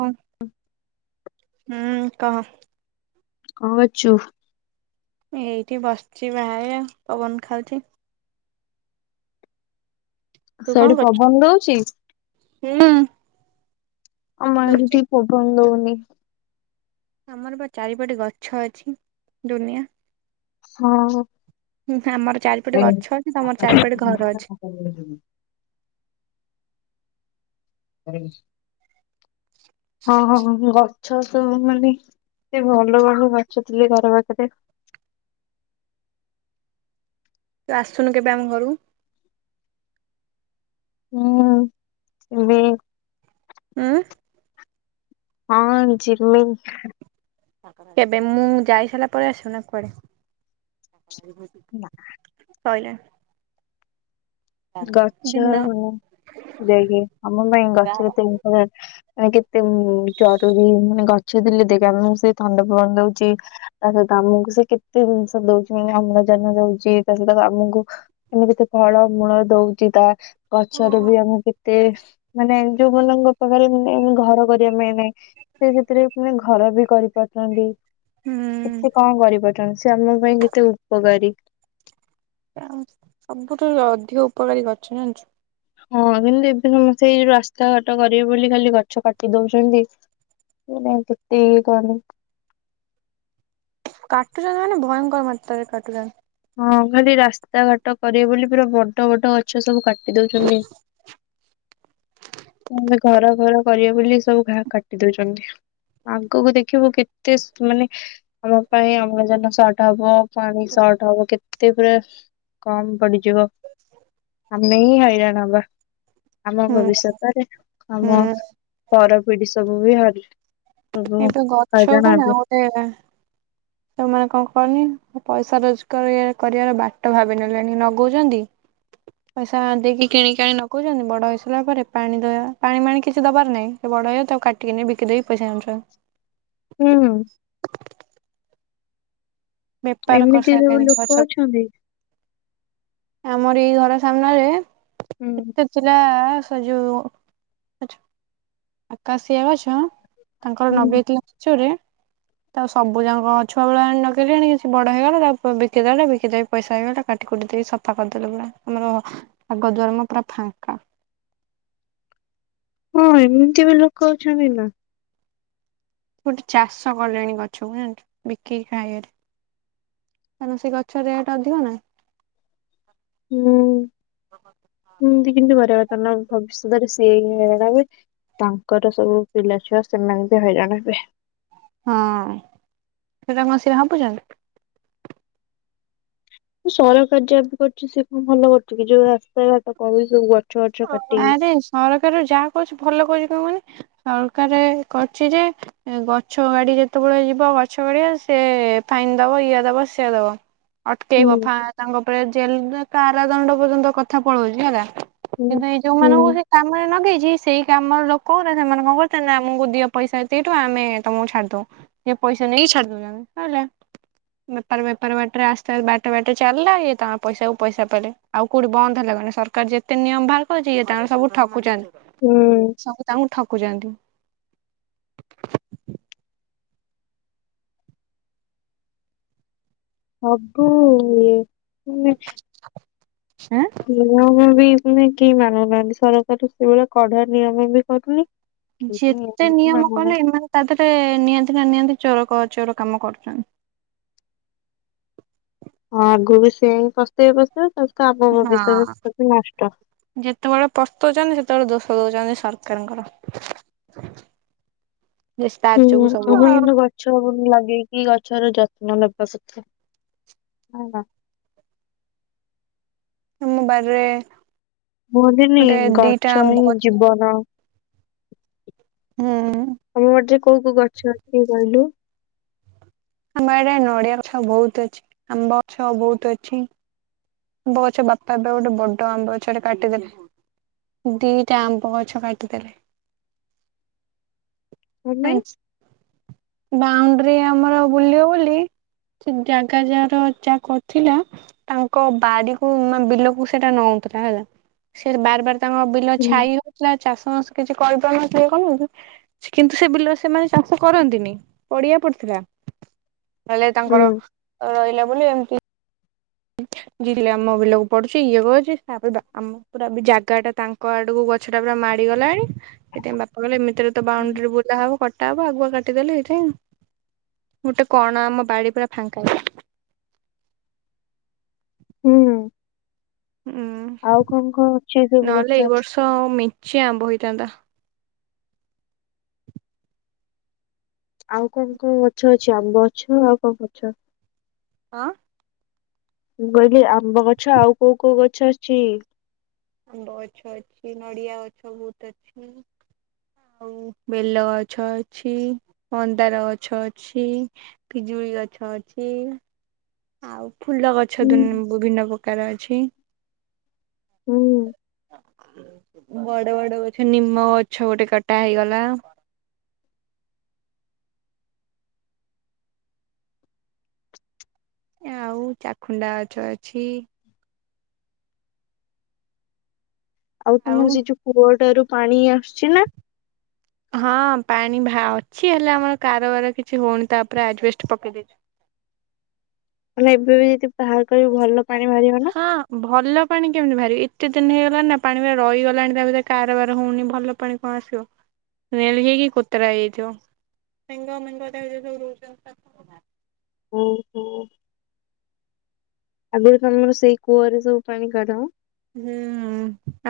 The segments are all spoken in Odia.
ହଁ। ହୁଁ କହ? କଣ କରୁଛୁ? ଏଇଠି ବସିଛି ବାହାରେ ଆଉ ପବନ ଖାଉଛି। ତୁ କଣ ସେଇଠି କରୁଛୁ? ପବନ ଦଉଛି? ହୁଁ ଆମ ଇଆଡ଼େ ଦଉଛି ଟିକେ ପବନ ଦଉନି [unintelligible] ଆମର ବା ଚାରିପଟେ ଗଛ ଅଛି ଦୁନିଆ ହଁ। ହୁଁ ଆମର ଚାରିପଟେ ଗଛ ଅଛି ତମର ଚାରିପଟେ ଘର ଅଛି। [inaudible] ଆରେ ହଁ ହଁ ହ ଗାଁ। ଛ ସେମାନେ ଏ ଭଲ [unintelligible] ଘର ପାଖରେ ତୁ ଆସୁନୁ କେବେ ଆମ ଘରକୁ। ହୁଁ [unintelligible] ହୁଁ ହଁ ଯିବି। କେବେ ମୁଁ ଯାଇ ସାରିଲା ପରେ ଆସୁନା କୁଆଡେ? ଖାଲି [unintelligible] ଗଛ [unintelligible] ଗଛ ଯେତ ମାନେ କେତେ ଜରୁରୀ ମାନେ ଗଛ ଥିଲେ ଦେଖ ଆମକୁ ସେ ଥଣ୍ଡା ପବଣ ଦଉଛି ତା ସହିତ ଆମକୁ ସେ କେତେ ଜିନିଷ ଦଉଛି ମାନେ ଅମ୍ଳଜାନ ଦଉଛି ତା ସହିତ ଆମକୁ ଏମତି କେତେ ଫଳ ମୂଳ ଦଉଛି ତା ଗଛରେ ବି ଆମେ କେତେ ମାନେ ଯୋଉମାନଙ୍କ ପାଖରେ ମାନେ ଘର କରିବା ପାଇଁ ସେ ସେଥିରେ ମାନେ ଘର ବି କରିପାରୁଛନ୍ତି। ହୁଁ କେତେ କଣ କରି [unintelligible] ସେ ଆମ ପାଇଁ କେତେ ଉପକାରୀ ସବୁଠାରୁ ଅଧିକ ଉପକାରୀ ଗଛ ଜାଣିଛୁ? ହଁ କିନ୍ତୁ ଏବେ ସମସ୍ତେ ଏଇ ଯୋଉ ରାସ୍ତାଘାଟ କରିବେ ବୋଲି ଖାଲି ଗଛ କାଟି ଦଉଛନ୍ତି। କେତେ [unintelligible] କାଟୁଛନ୍ତି ମାନେ ଭୟଙ୍କର ମାତ୍ରାରେ କାଟୁଛନ୍ତି। ହଁ ଖାଲି ରାସ୍ତାଘାଟ କରିବେ ବୋଲି ପୁରା ବଡ ବଡ ଗଛ ସବୁ କାଟି ଦଉଛନ୍ତି। ଘର ଘର କରିବେ ବୋଲି ସବୁ କାଟି ଦଉଛନ୍ତି ଆଗକୁ ଦେଖିବୁ କେତେ ମାନେ ଆମ ପାଇଁ ଅମ୍ଳଜାନ ସର୍ଟ ହବ ପାଣି ସଟ୍ ହବ କେତେ ପୁରା କମ୍ ପଡିଯିବ ଆମେ ହିଁ ହଇରାଣ ହବା। ଆମ ହୁଁ ଭବିଷ୍ୟତରେ, ହୁଁ ଆମ ପର ପିଢ଼ୀ ସବୁ ବି ହା ଏଇତ ଗଛ [unintelligible] ସେମାନେ କଣ କରନି ପଇସା ରୋଜଗାର କରିବାର ବାଟ ଭାବିିନେଲେଣି ନଗଉଛନ୍ତି ପଇସା ଦେଇକି କିଣିକଣି ନଗଉଛନ୍ତି ବଡ ହେଇସାରିଲା ପରେ ପାଣି ଦବା ପାଣି ମାଣି କିଛି ଦବାର ନାହିଁ ସେ ବଡ ହେଇଆ ତାକୁ କାଟିକିନି ବିକି ଦେଇକି ପଇସା ଆଣୁଛନ୍ତି। ହୁଁ ବେପାର ଏମିତି ସବୁ କରିସାରିଲେଣି ଲୋକ ଗଛକୁ ଅଛନ୍ତି। ଆମର ଏଇ ଘର ସମ୍ନାରେ। ହୁଁ ଏତେ ଥିଲା। ସଜଉ ଲ ଆକାଶୀଆ ବା ଛୁଆଁ। ତାଙ୍କର ହୁଁ ନବେଇ କ୍ଳଚରେ। ତାଉ ସବୁ ଯାକ ଛୁଆ ବେଳେ ଆଣି ନକଲି ଆଣି କିଛି ବଡ ହେଇଗଲା ତା ବିକିଦେଲେ ବିକି ଦେଇକି ପଇସା ହେଇଗଲା କାଟିକୁଟି ଦେଇ ସ ଫାବକରିଦେଲେ ପୁରା ଆମର ଆଗ ଦଆର ମୁଁହ ପୁରା ଫାଙ୍କା। ହଁ ଏମିତି ବି ଲୋକ ଅଛନ୍ତି ନା। ଗୋଟେ ଚାଷ କଲେଣି ଗଛକୁ ଜାଣିଚୁ ବିକିକି ଖାଇଆରେ କାରଣ ସେ ଗଛ ରେଟ ଅଧିକ ନା। ହୁଁ ହୁଁ ବି କିନ୍ତୁ ପରିବର୍ତ୍ତନ ଭବିଷ୍ୟତରେ ସିଏ ହିଁ ହଇରାଣ ହେବେ ତାଙ୍କର ସବୁ ପିଲା ଛୁଆ ସେମାନେ ବି ହଇରାଣ ହେବେ। ହଁ ସେଟା କଣ ସିଏ ଭାବୁଛନ୍ତି। ସରକାର ଯାହା ବି କରୁଛି ସେ କଣ ଭଲ କରୁଛି କି ଯୋଉ ରାସ୍ତା ଘାଟ କରୁଚି ସବୁ ବର ଆରେ ସରକାର ଯାହା କହୁଛି ଭଲ କହ ନି ସରକାର କରିଛି ଯେ ଗଛ ଗାଡି ଯେତେବେଳେ ଯିବ ଗଛ ଗାଡିଆ ସେ ଫାଇନ ଦବ ଇଏ ଦବ ସିଏ ଦବ। ହୁଁ ଅଟକେଇବ ଫା ତାଙ୍କ ଉପରେ ଜେଲ ନା। କାରା ଦଣ୍ଡ ପର୍ଯ୍ୟନ୍ତ କଥା ପଳଉଛି ହେଲା। ହୁଁ କିନ୍ତୁ ଏଇ ହୁଁ ଯୋଉମାନଙ୍କୁ ସେ କାମରେ ନଗେଇଛି ସେଇ ଆମର ଲୋକ ହେରା ସେମାନେ କଣ କରୁଛନ୍ତି ନା ଆମକୁ ଦିଅ ପଇସା ଏତିକି ଟଙ୍କା ଆମେ ତମକୁ ଛାଡି ଦଉ ପଇସା ନେଇକି ଛାଡି ଦଉଛନ୍ତିି ସଇଲା ବେପାର ବେପାର ବାଟରେ ଆସ୍ତେ ଆ ବାଟେ ବାଟେ ଚାଲିଲା ଇଏ ତାଙ୍କ ପଇସାକୁ ପଇସା ପାଇଲେ ଆଉ କୋଉଠି ବନ୍ଦ ହେଲା କ ସରକାର ଯେ ଯେତେ ନିୟମ ବାହାର କରଛି ଇଏ ତାଙ୍କର ସବୁ ଠକୁଛନ୍ତି। ହୁଁ ସବୁ ତାଙ୍କୁ ଠକ। କୁ ଛନ୍ତି। ସବୁ ଇଏ। [unintelligible] ଆଁ ତମେ କେହି ମାନୁନାହାନ୍ତି ସରକାର ସେଇଭଳି କଢା ନିୟମ ବି କରୁନି। କେହି ଯେତେ ବି ନିୟମ କଲେ ମାନୁନାହାନ୍ତି ଏମାନେ ତା ଦେହରେ ନିଅନ୍ତି ନା ନିଅନ୍ତି ଚୋର କ ଚୋର କାମ କରୁଛନ୍ତି। ହଁ ଆଗୁକୁ ବି ସେଇ ପସ୍ତେଇ ସେ। ହଁ ଯେତେବେଳେ ପସ୍ତଉଛନ୍ତି ସେତେବେଳେ ଦୋଷ। ଦୋଷ ଦଉଛନ୍ତି ସରକାର ଙ୍କର। ହୁଁ ଆମ ଇନୁ ଗଛ ପୁଣି ଲଗେଇକି ଗଛର ଯତ ନବା ସଥା ହଁ ନା। ତମ ବାରି ରେ। କୁହନ୍ତିନି ଗଛ ହିଁ ଗଛ ଜୀବନ। ହୁଁ। କଉ କଉ ଗଛ ଅଛି କହିଲୁ। ଆମ ଆଡେ ନଡ଼ିଆ ଗଛ ବହୁତ ଅଛି ଆମ୍ବ ଗଛ ବହୁତ ଅଛି। ଆମ୍ବ ଗଛ ବାପା ଏବେ ଗୋଟେ ବଡ ଆମ୍ବ ଗଛଟେ କାଟିଦେଲେ ଦିଟା ଆମ୍ବ ଗଛ କାଟିଦେଲେ। କଣପାଇଁ। ବାଉଣ୍ଡରି ଆମର ବୁଲିବ ବୋଲି ସେ ଜାଗା ଯାହାର ଯାକଥିଲା ତାଙ୍କୁ ବାଡିକୁ ବିଲକୁ ସେଇଟା ନଉଥିଲା ହେଲା ସେ ବାର ବାର ତାଙ୍କ ବିଲ ହୁଁ ଛାଇ ହଉଥିଲା ଚାଷ ବାସ କିଛି କରିପାରୁନଥିଲେ କଣ କିନ୍ତୁ ସେ ବିଲରେ ସେମାନେ ଚାଷ କରନ୍ତିନି ପଡିଆ ପଡିଥିଲା ହେଲେ ତାଙ୍କର ହୁଁ ରହିଲା ବୋଲି ଏମ୍ ହ [inaudible] ଯିଲେ ଆମ ବିଲକୁ ପଡୁଛି ଇଏ କରଛି ତାପରେ ଆମ ପୁରା ବି ଜାଗା ଟା ତାଙ୍କ ଆଡକୁ ଗଛ ଟା ପୁରା ମାଡିଗଲାଣି ସେଥିପାଇଁ ବାପା କହଲେ ଏମିତି ଏରେ ତ ବାଉଣ୍ଡରୀ ବୁଲାହବ ଟାବ ଆଗୁଆ କାଟିଦେଲେ ହେଥିପାଇଁ ଆଉ ଗୋଟେ କଣ ଆମ ବାଡି ପୁରା ଫାଙ୍କା ହୁଁ, ହୁଁ ଆଉ କଣ କଣ ଅଛି ଏ ସବୁ ନହେଲେ ଏଇ ଗଛ ବର୍ଷ ମେଞ୍ଚେ ଆମ୍ବ ହେଇଥାନ୍ତା। ଆଉ କଣ କଣ ଗଛ ଅଛି ଆମ୍ବ ଗଛ ଆଉ କଣ ଗଛ? ହଁ, ମୁଁ କହିଲି ଆମ୍ବ ଗଛ ଆଉ କୋଉ କୋଉ ଗଛ ଆସିଛି? ଆମ୍ବ ଗଛ ଅଛି ନଡିଆ ଗଛ ବହୁତ ଅଛି ଆଉ ବେଲ ଗଛ ଅଛି ମନ୍ଦାର ଗଛ ଅଛି ପିଜୁଳି ଗଛ ଅଛି। ହଉ। ଫୁଲ ଗଛ ହୁଁ। ବିଭିନ୍ନ ପ୍ରକାର ଅଛି। ହୁଁ। ବଡ ବଡ ଗଛ ନିମ ଗଛ ଗୋଟେ କଟା ହେଇଗଲା। ଆଉ ଚାଖୁଣ୍ଡା ଗଛ ଅଛି। ଆଉ ତମ ଯ ଯୋଉ ପୁଅଟ ର ପାଣିଆ ହଁ ପ ଅଛି ହେଲେ ଆମର କାରବାର କିଛି ହଉନି ତାପରେ ଆଡଷ୍ଟ ପକେଇ ଦେଇଛ। ଏବେ ମାନେ ବି ଯଦି ବାହାର କରିବୁ ଭଲ ପାଣି ବାହାରିବ ନା? ହଁ ଭଲ ପାଣି କେମିତି ବାହାରିବି। ଏତେ ଦିନ ହେଇଗଲାଣି ନା ପାଣି ରହିଗଲାଣି ତା ଭରେ କାରବାର ହଉନି ଭଲ ପାଣି କଣ ଆସିବ ନେ ହେଇକି କୋତରା ହେଇଯାଇଥିବ [unintelligible] ଓହୋ ଆଗରୁ ତମର ସେଇ କୂଅରେ ସବୁ ପାଣି କାଢ ହୁଁ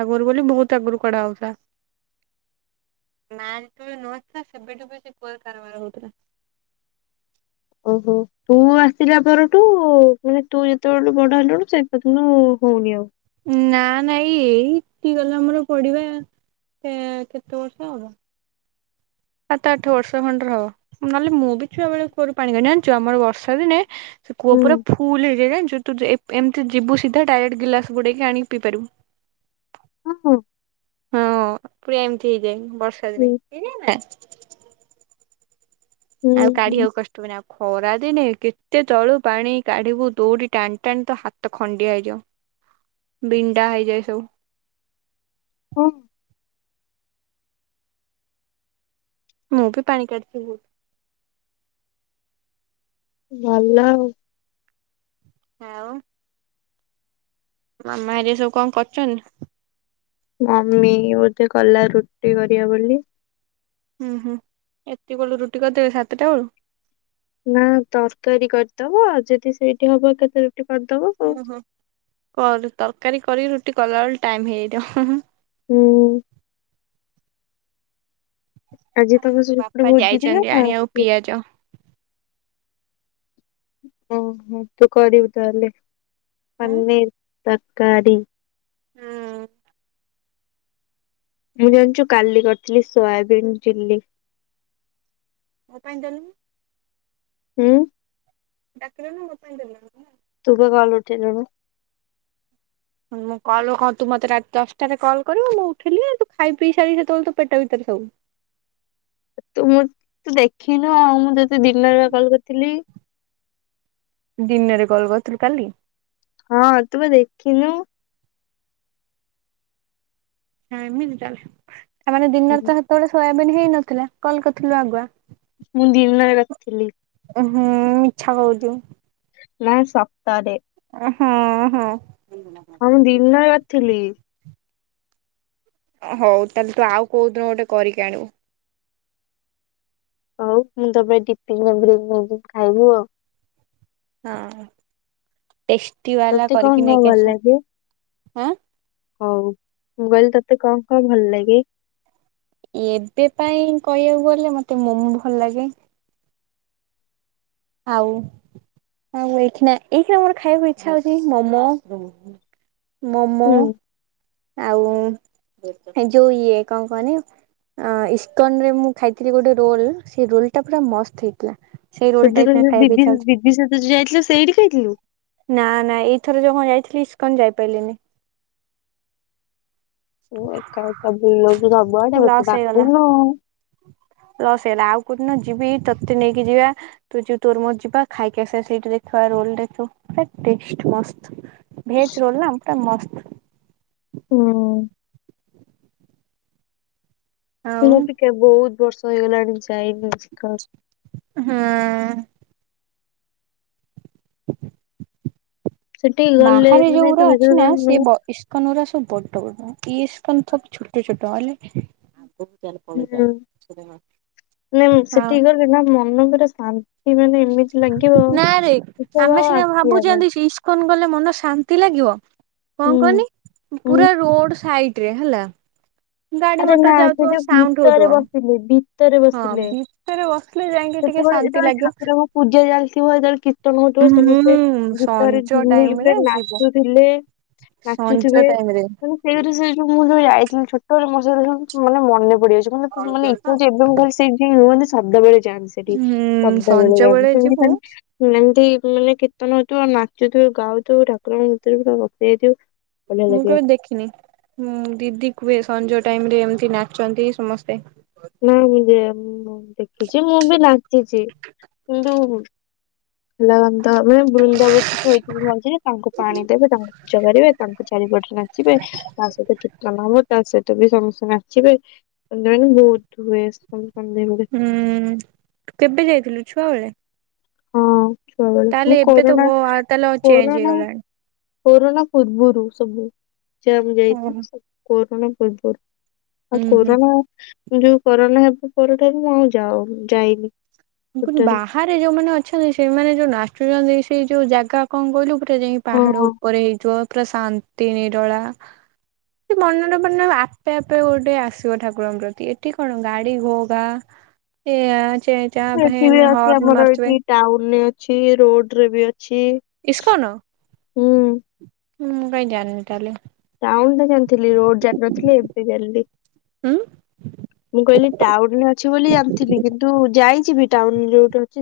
ଆଗରୁ ବୋଲି ବହୁତ ଆଗରୁ କଡା ହଉଥିଲା ମା ଯେେବେ ନଥିଲା ସେବେଠ କୁ କାରବାର ହଉଥିଲା। ଓହୋ ତୁ ଆସିଲା ପରଠୁ ମାନେ ତୁ ଯେତେବେଳଠୁ ବଡ ହେଲୁଣିୁ ସେ ପଥଣୁ ହଉନି ଆଉ ନା ନାଇଁ ଏଇ କି ଗଲେ ଆମର ପଡିବା କେତେ ବର୍ଷ ହବ। ସାତ ଆଠ ବର୍ଷ ଖଣ୍ଡରେ ହବ ନହେଲେ ମୁଁ ବି ଛୁଆ ବେଳ କୁଅରୁ ପାଣି କାଢ଼େ ଜାଣିଛୁ ଆମର ବର୍ଷା ଦିନେ ସେ କୂଅ ହୁଁ ପୁରା ଫୁଲ ହେଇଯାଏ ଜାଣିଛୁ ଏମିତି ଯିବୁ ସିଧା ଡାଏଟ ଗିଲସ ବୁଡେଇକି ଆଣିି ପିଇ ପାରିବୁ। ହ ହୋ। ହଁ ପୁରା ଏମିତି ହେଇଯାଏ। ବର୍ଷା ଦିନେ ହୁଁ [unintelligible] ଆଉ ହୁଁ, କାଢିବାକୁ କଷ୍ଟ ହନି ଆଉ ଖରା ଦିନେ। କେତେ ତଳୁ ପାଣି କାଢିବୁ ଦୌଡି ଟାଣି ଟାଣି ତ ହାତ ଖଣ୍ଡିଆ ହେଇଯାଉ ବିଣ୍ଡା ହେଇଯାଏ ସବୁ। ହଁ। ମୁଁ ବି ପାଣି କାଢିଛି ବହୁତ। ଭଲ ଆଉ। ଆଉ। ମାମା ହେରିକା ସବୁ କଣ କରୁଛନ? ମମି ବୋଧେ ଗଲା ରୁଟି କରିବା ବୋଲି। ହୁଁ -ହୁଁ ଏତିକି ବଳୁ ରୁଟି କରିଦେବେ ସାତଟା ବେଳୁ। ନା ତରକାରୀ କରିଦବ ଆଉ ଯଦି ସେଇଠି ହବ କେତେ। ଓୁଁ ହୋଁ କର ତରକାରୀ କରି ରୁ କଲ ଟାଇମ ହେଇ ଦିଅ- ହୁଁ। ଆଜି ତମ ହଁ ସେଟଟ ବାପା ଭୋଟ ଦଦ ନା ଯାଇଛନ୍ତି ନା ଆଣିବାକୁ [unintelligible] ପିଆଜ। ହଁ ମ କରିବୁ ତାହେଲେ ହୁଁ ପନୀର୍ ତର୍ -କାରୀ। ଜାଣିଛୁ କାଲି କରିଥିଲି ସୋୟାବିନ୍ ଚିଲ୍ଲି। ମୋ ପାଇଁ ଦେଲୁନି [unintelligible] ଉଁ ଡାକିଲନି ମୋ ପାଇଁ ଦେଲନି ନା। ତୁ ପା କଲ୍ ଉଠେଇଲୁନି। ମୁଁ କଲ କଁ ତୁ ମତେ ରାତି ଦଶଟାରେ କଲ୍ କରିବୁ ମୁଁ ଉଠିଲି ତୁ ଖାଇପିଇ ସାରି ସେତେବେଳେ ତୋ ପେଟ ଭିତରେ ସବୁ। ତୁ ମୁଁ ତୁ ଦେଖିନୁ ଆଉ ମୋ ମୁଁ ତତେ ଦିନରେ ପା କଲ୍ କରିଥିଲି। ଦିନରେ କଲ୍ କରିଥିଲୁ କାଲି? ହଁ ତୁ ପା ଦେଖିନୁ। ନାଇଁ [unintelligible] ତାଲେ। ଆମର ଦିନରେ ହେତୋଳେ ଶୋୟା ହେଇନଥିଲା କଲ କରିଥିଲୁ ଆଗୁଆ‌। ମୁଁ ଦିନରେ ରଖିଥିଲି। ହୁଁ ମିଛ କୋଉଚୁ। ନା ସତରେ। ହଁ ହଁ। ହଁ ମୁଁ ଦିନରେ ନଥିଲି। ହୋଉ ତାହେଲେ ତୁ ଆଉ କୋଉଦିନ ଗୋଟେ କରିକି ଆଣିବୁ। ହୋଉ ମୁଁ ତୋ ପାଇଁ ଟିପିନରେ ପୁରେଇକି ନେଇଯିବି ତୁ ଖାଇବୁ ଆଉ। ହଁ। ଟେଷ୍ଟି ବାଲା ତତେ କଣ କରିକି ନେଇକି ଆସ। ହଁ। ହୋଉ ମୁଁ କହିଲି ତତେ କଣ କଣ ଭଲଲାଗେ? ଏବେ ପାଇଁ କହିବାକୁ ଗଲେ ମତେ ମୋମୋ ଭଲ ଲାଗେ। ଆଉ ଆଉ ଏଇ ଖୀଣା ଏଇ ଖୀଣା ମୋର ଖାଇବାକୁ ଇଚ୍ଛା ହୋଉଚି ମୋମୋ। ମୋମୋ। ହୁଁ ଆଉ ଯୋଉ ଇଏ କଣ କହନି ଆଁ ଇଷ୍ଟନରେ ମୁଁ ଖାଇଥିଲି ଗୋଟେ ରୋଲ ସେ ରୋଲଟା ପୁରା ମସ୍ତ ହେଇଥିଲା। ସେଇ ରୋଲ ସେ ଟା ଦିନ ଏଇଖିଣା [unintelligible] ଖାଇବାକୁ ଇଚ୍ଛା ବିବିନ ହଉଛି। ବିବି ସହିତ ଯୋଉ ଯାଇଥିଲୁ ସେଇଠି ଖାଇଥିଲୁ? ନା ନା ଏଇଥର ଯୋଉମ ଯାଇଥିଲି ଇସ୍କନ ଯାଇପାଇଲିନି। ଓ ଏକା ଏକା ବୁଲି ଯାଉଚୁ ସବୁଆଡେ ମତେ ଲସ୍ ହେଇଗଲା। ଡାକୁନ। ଲସ୍ ହେଇଗଲା ଆଉ କୋଉଦିନ ଯିବି ତତେ ନେଇକି ଯିବା ତୁ ଯିବୁ ତୋର ମୋର ଯିବା ଖାଇକି ଆସିବା ସେଇଠୁ ଦେଖିବା ରୋଲ ଦେଖିବୁ ପୁରା ଟେଷ୍ଟ ମସ୍ତ। ଭେଜ ରୋଲ ନା ପୁରା ମସ୍ତ। ନାଇଁ ଆଉ ମୁଁ ଟିକେ ବୋହୁତ ବର୍ଷ ହେଇଗଲଣି ଯାଇନି। ହଁ। ସେଠି ଗଲେ ବାହାରେ ମାନେ ଯୋଉଗୁଡା ଅଛିନା ତୁ ସିଏ ବ ଇସ୍କନଉରା ସବୁ ବଡ ବଡ। ଇସ୍କନ ସବୁ ଛୋଟ ଛୋଟ ହେଲେ ହୁଁ ମାନେ ଆଉ ସେଠିକି ଗଲେ ନା ମନ ପରା ଶ ମାନେ ଏମିତି ଲାଗିବ ନାରେ ଏସବୁ ଆଉ ଆସିବା ପାଇଁ କଲେ ମନ ଶାନ୍ତି ଲାଗିବ। ହୁଁ କଣ କହନି ହୁଁ ପୁରା ରୋଡ ସାଇଡ ରେ ହେଲା। ଗାଡି ଆରେ ମଟର ନା ସେ ଯାଉଥିବ ଯୋଉ ସାଉଣ୍ଡ ହଉଥିବ। ଭିତରେ ବସିଲେ ଭିତରେ ହଁ ବସିଲେ ଭିତରେ ବସିଲେ ଯାଇକି ଟିକେ ସେତେବେଳେ ଶାନ୍ତି ଯେତେବେଳେ ଲାଗିବ ଠାକୁରଙ୍କ ପୂଜା ଚାଲିଥିବ ସେତେବେଳେ କୀର୍ତ୍ତନ ହଉଥିବ ସମସ୍ତେ ହୁଁ ଭୀତରେ ସଞ୍ଜ ଟାଇମ ଝୁମିକି ପୁର ରେ ଯିବୁ ନାଚୁଥିଲେ ସଞ୍ଜ ନାଚୁଥିବେ ଟାଇମ ରେ ସେଇ ସେ ଯୋଉ ମୁଁ ଯୋଉ ଯାଇ [unintelligible] ମ ମାନେ ମନେ ପାଉଛି ମାନେ ମାନେ ଇଛାଛି ସେୁ ଶବ୍ଦବେେଳେ ଆନ୍ତି ସେଠି ହୁଁ ଶବ୍ଦ ସଞ୍ଜ ବଳେ ବେଳେ ଯାନ୍ତି ଯିବୁ ସେମତି ଏମତି େ କୀର୍ତନ ହଉଥିବ ଆଉ ନାଚୁଥିବ ଗାଉଥିବ ଠାରଣୁ ପୁରା ରେଇଇଥିବୁ। ମୁଁ କେବେ ଦେଖିନିଁ ଦିଦି କୁହେ ସଞ୍ଜ ଟାଇମ ରେ ଏମତି ନାଚନ୍ତି ସମସ୍ତେ ନାାଇଁ ମୁଁ ଦେଖିଛି ମୁଁ ବି ଲାଗିଛି କିନ୍ତୁ। ହେଲା ଆେ ବୃନ୍ଦାବ କିଛି ଭ ତାଙ୍କୁ ପାଣି ଦେବେ ତାଙ୍କୁ ପୂଜା କରିବେ ତାଙ୍କୁ ଚାରିପଟେ ନାଚିବେ ତା ସହିତ କୀର୍ତନାବ ତା ସହିତ ବି ସଙ୍ଗେ ସଙ୍ଗେ ଆସିବୋନ ବହୁ। ୁଏ ଆସ ହୁଁୁ କେବେ ଯାଇଥିଲୁ। ଛୁଆ ବ ସ ମୁଁ କରରନା ତାହେଲେ ଚେଞ୍ଜ କରରନା ହେଇଗଲାଣି। [unintelligible] କରୋରୋନା ପୂର୍ବରୁ ସବୁ ଜମ ଓହୋ। ଯାଇଥିଲି [unintelligible] ଣ ଭୁଲପୁୁର [unintelligible] ଆ ଉୁଁ ହୁଁ। କରରୋନା [unintelligible] ଯୋଉ କରୋନା ହେବା ପରଠାରୁ ମୁଁ ଆଉ ଯାଉ ଯାଇନି। କ ଟୋଟାଲି। ବାହାରେ ଯୋଉମାନେ ଅ ଅଛନ୍ତି ସେମାନେ ଯୋଉ ନାଷ୍ଟଛନ୍ତି ସେଇ ଯୋଉ ଜାଗା କଣ କହିଲୁ ରେ ଯାଇ ପାହାଡ ଓହୋ ଉପରେ ହେଇଯିବ। ପୁରା ଶାନ୍ତି ନିରଳା ସେ ମନରେ ମନ ଆପେ ଆପେ ଗୋଟେ ଆସିବ ଠାକୁରଙ୍କ ପ୍ରତି ଏଠି କଣ ଗାଡି ଘୋଗା ଏଠି ବି ଅଛି ଆମର ଏଠି ଟାଉନରେ ଅଛି, ରୋଡରେ ବି ଅଛି,। ଛି। ହଁ। ମୁଁ ମୁଁ କ ଜାିନି ତାହେଲେ। ଟାଓନ ଟା ଜାଣିଥିଲି ରୋଡ ଜାନଥିଲି ଏବେ ଜାଲି। ହୁଁ। ମୁଁ କହିଲି ଟାଉଡଣ ଅଛି ବୋଲି ଜାଣିଥିଲି କିନ୍ତୁ ଯାଇ। ଟାଉନ ଯୋଉଟ ଅ [unintelligible]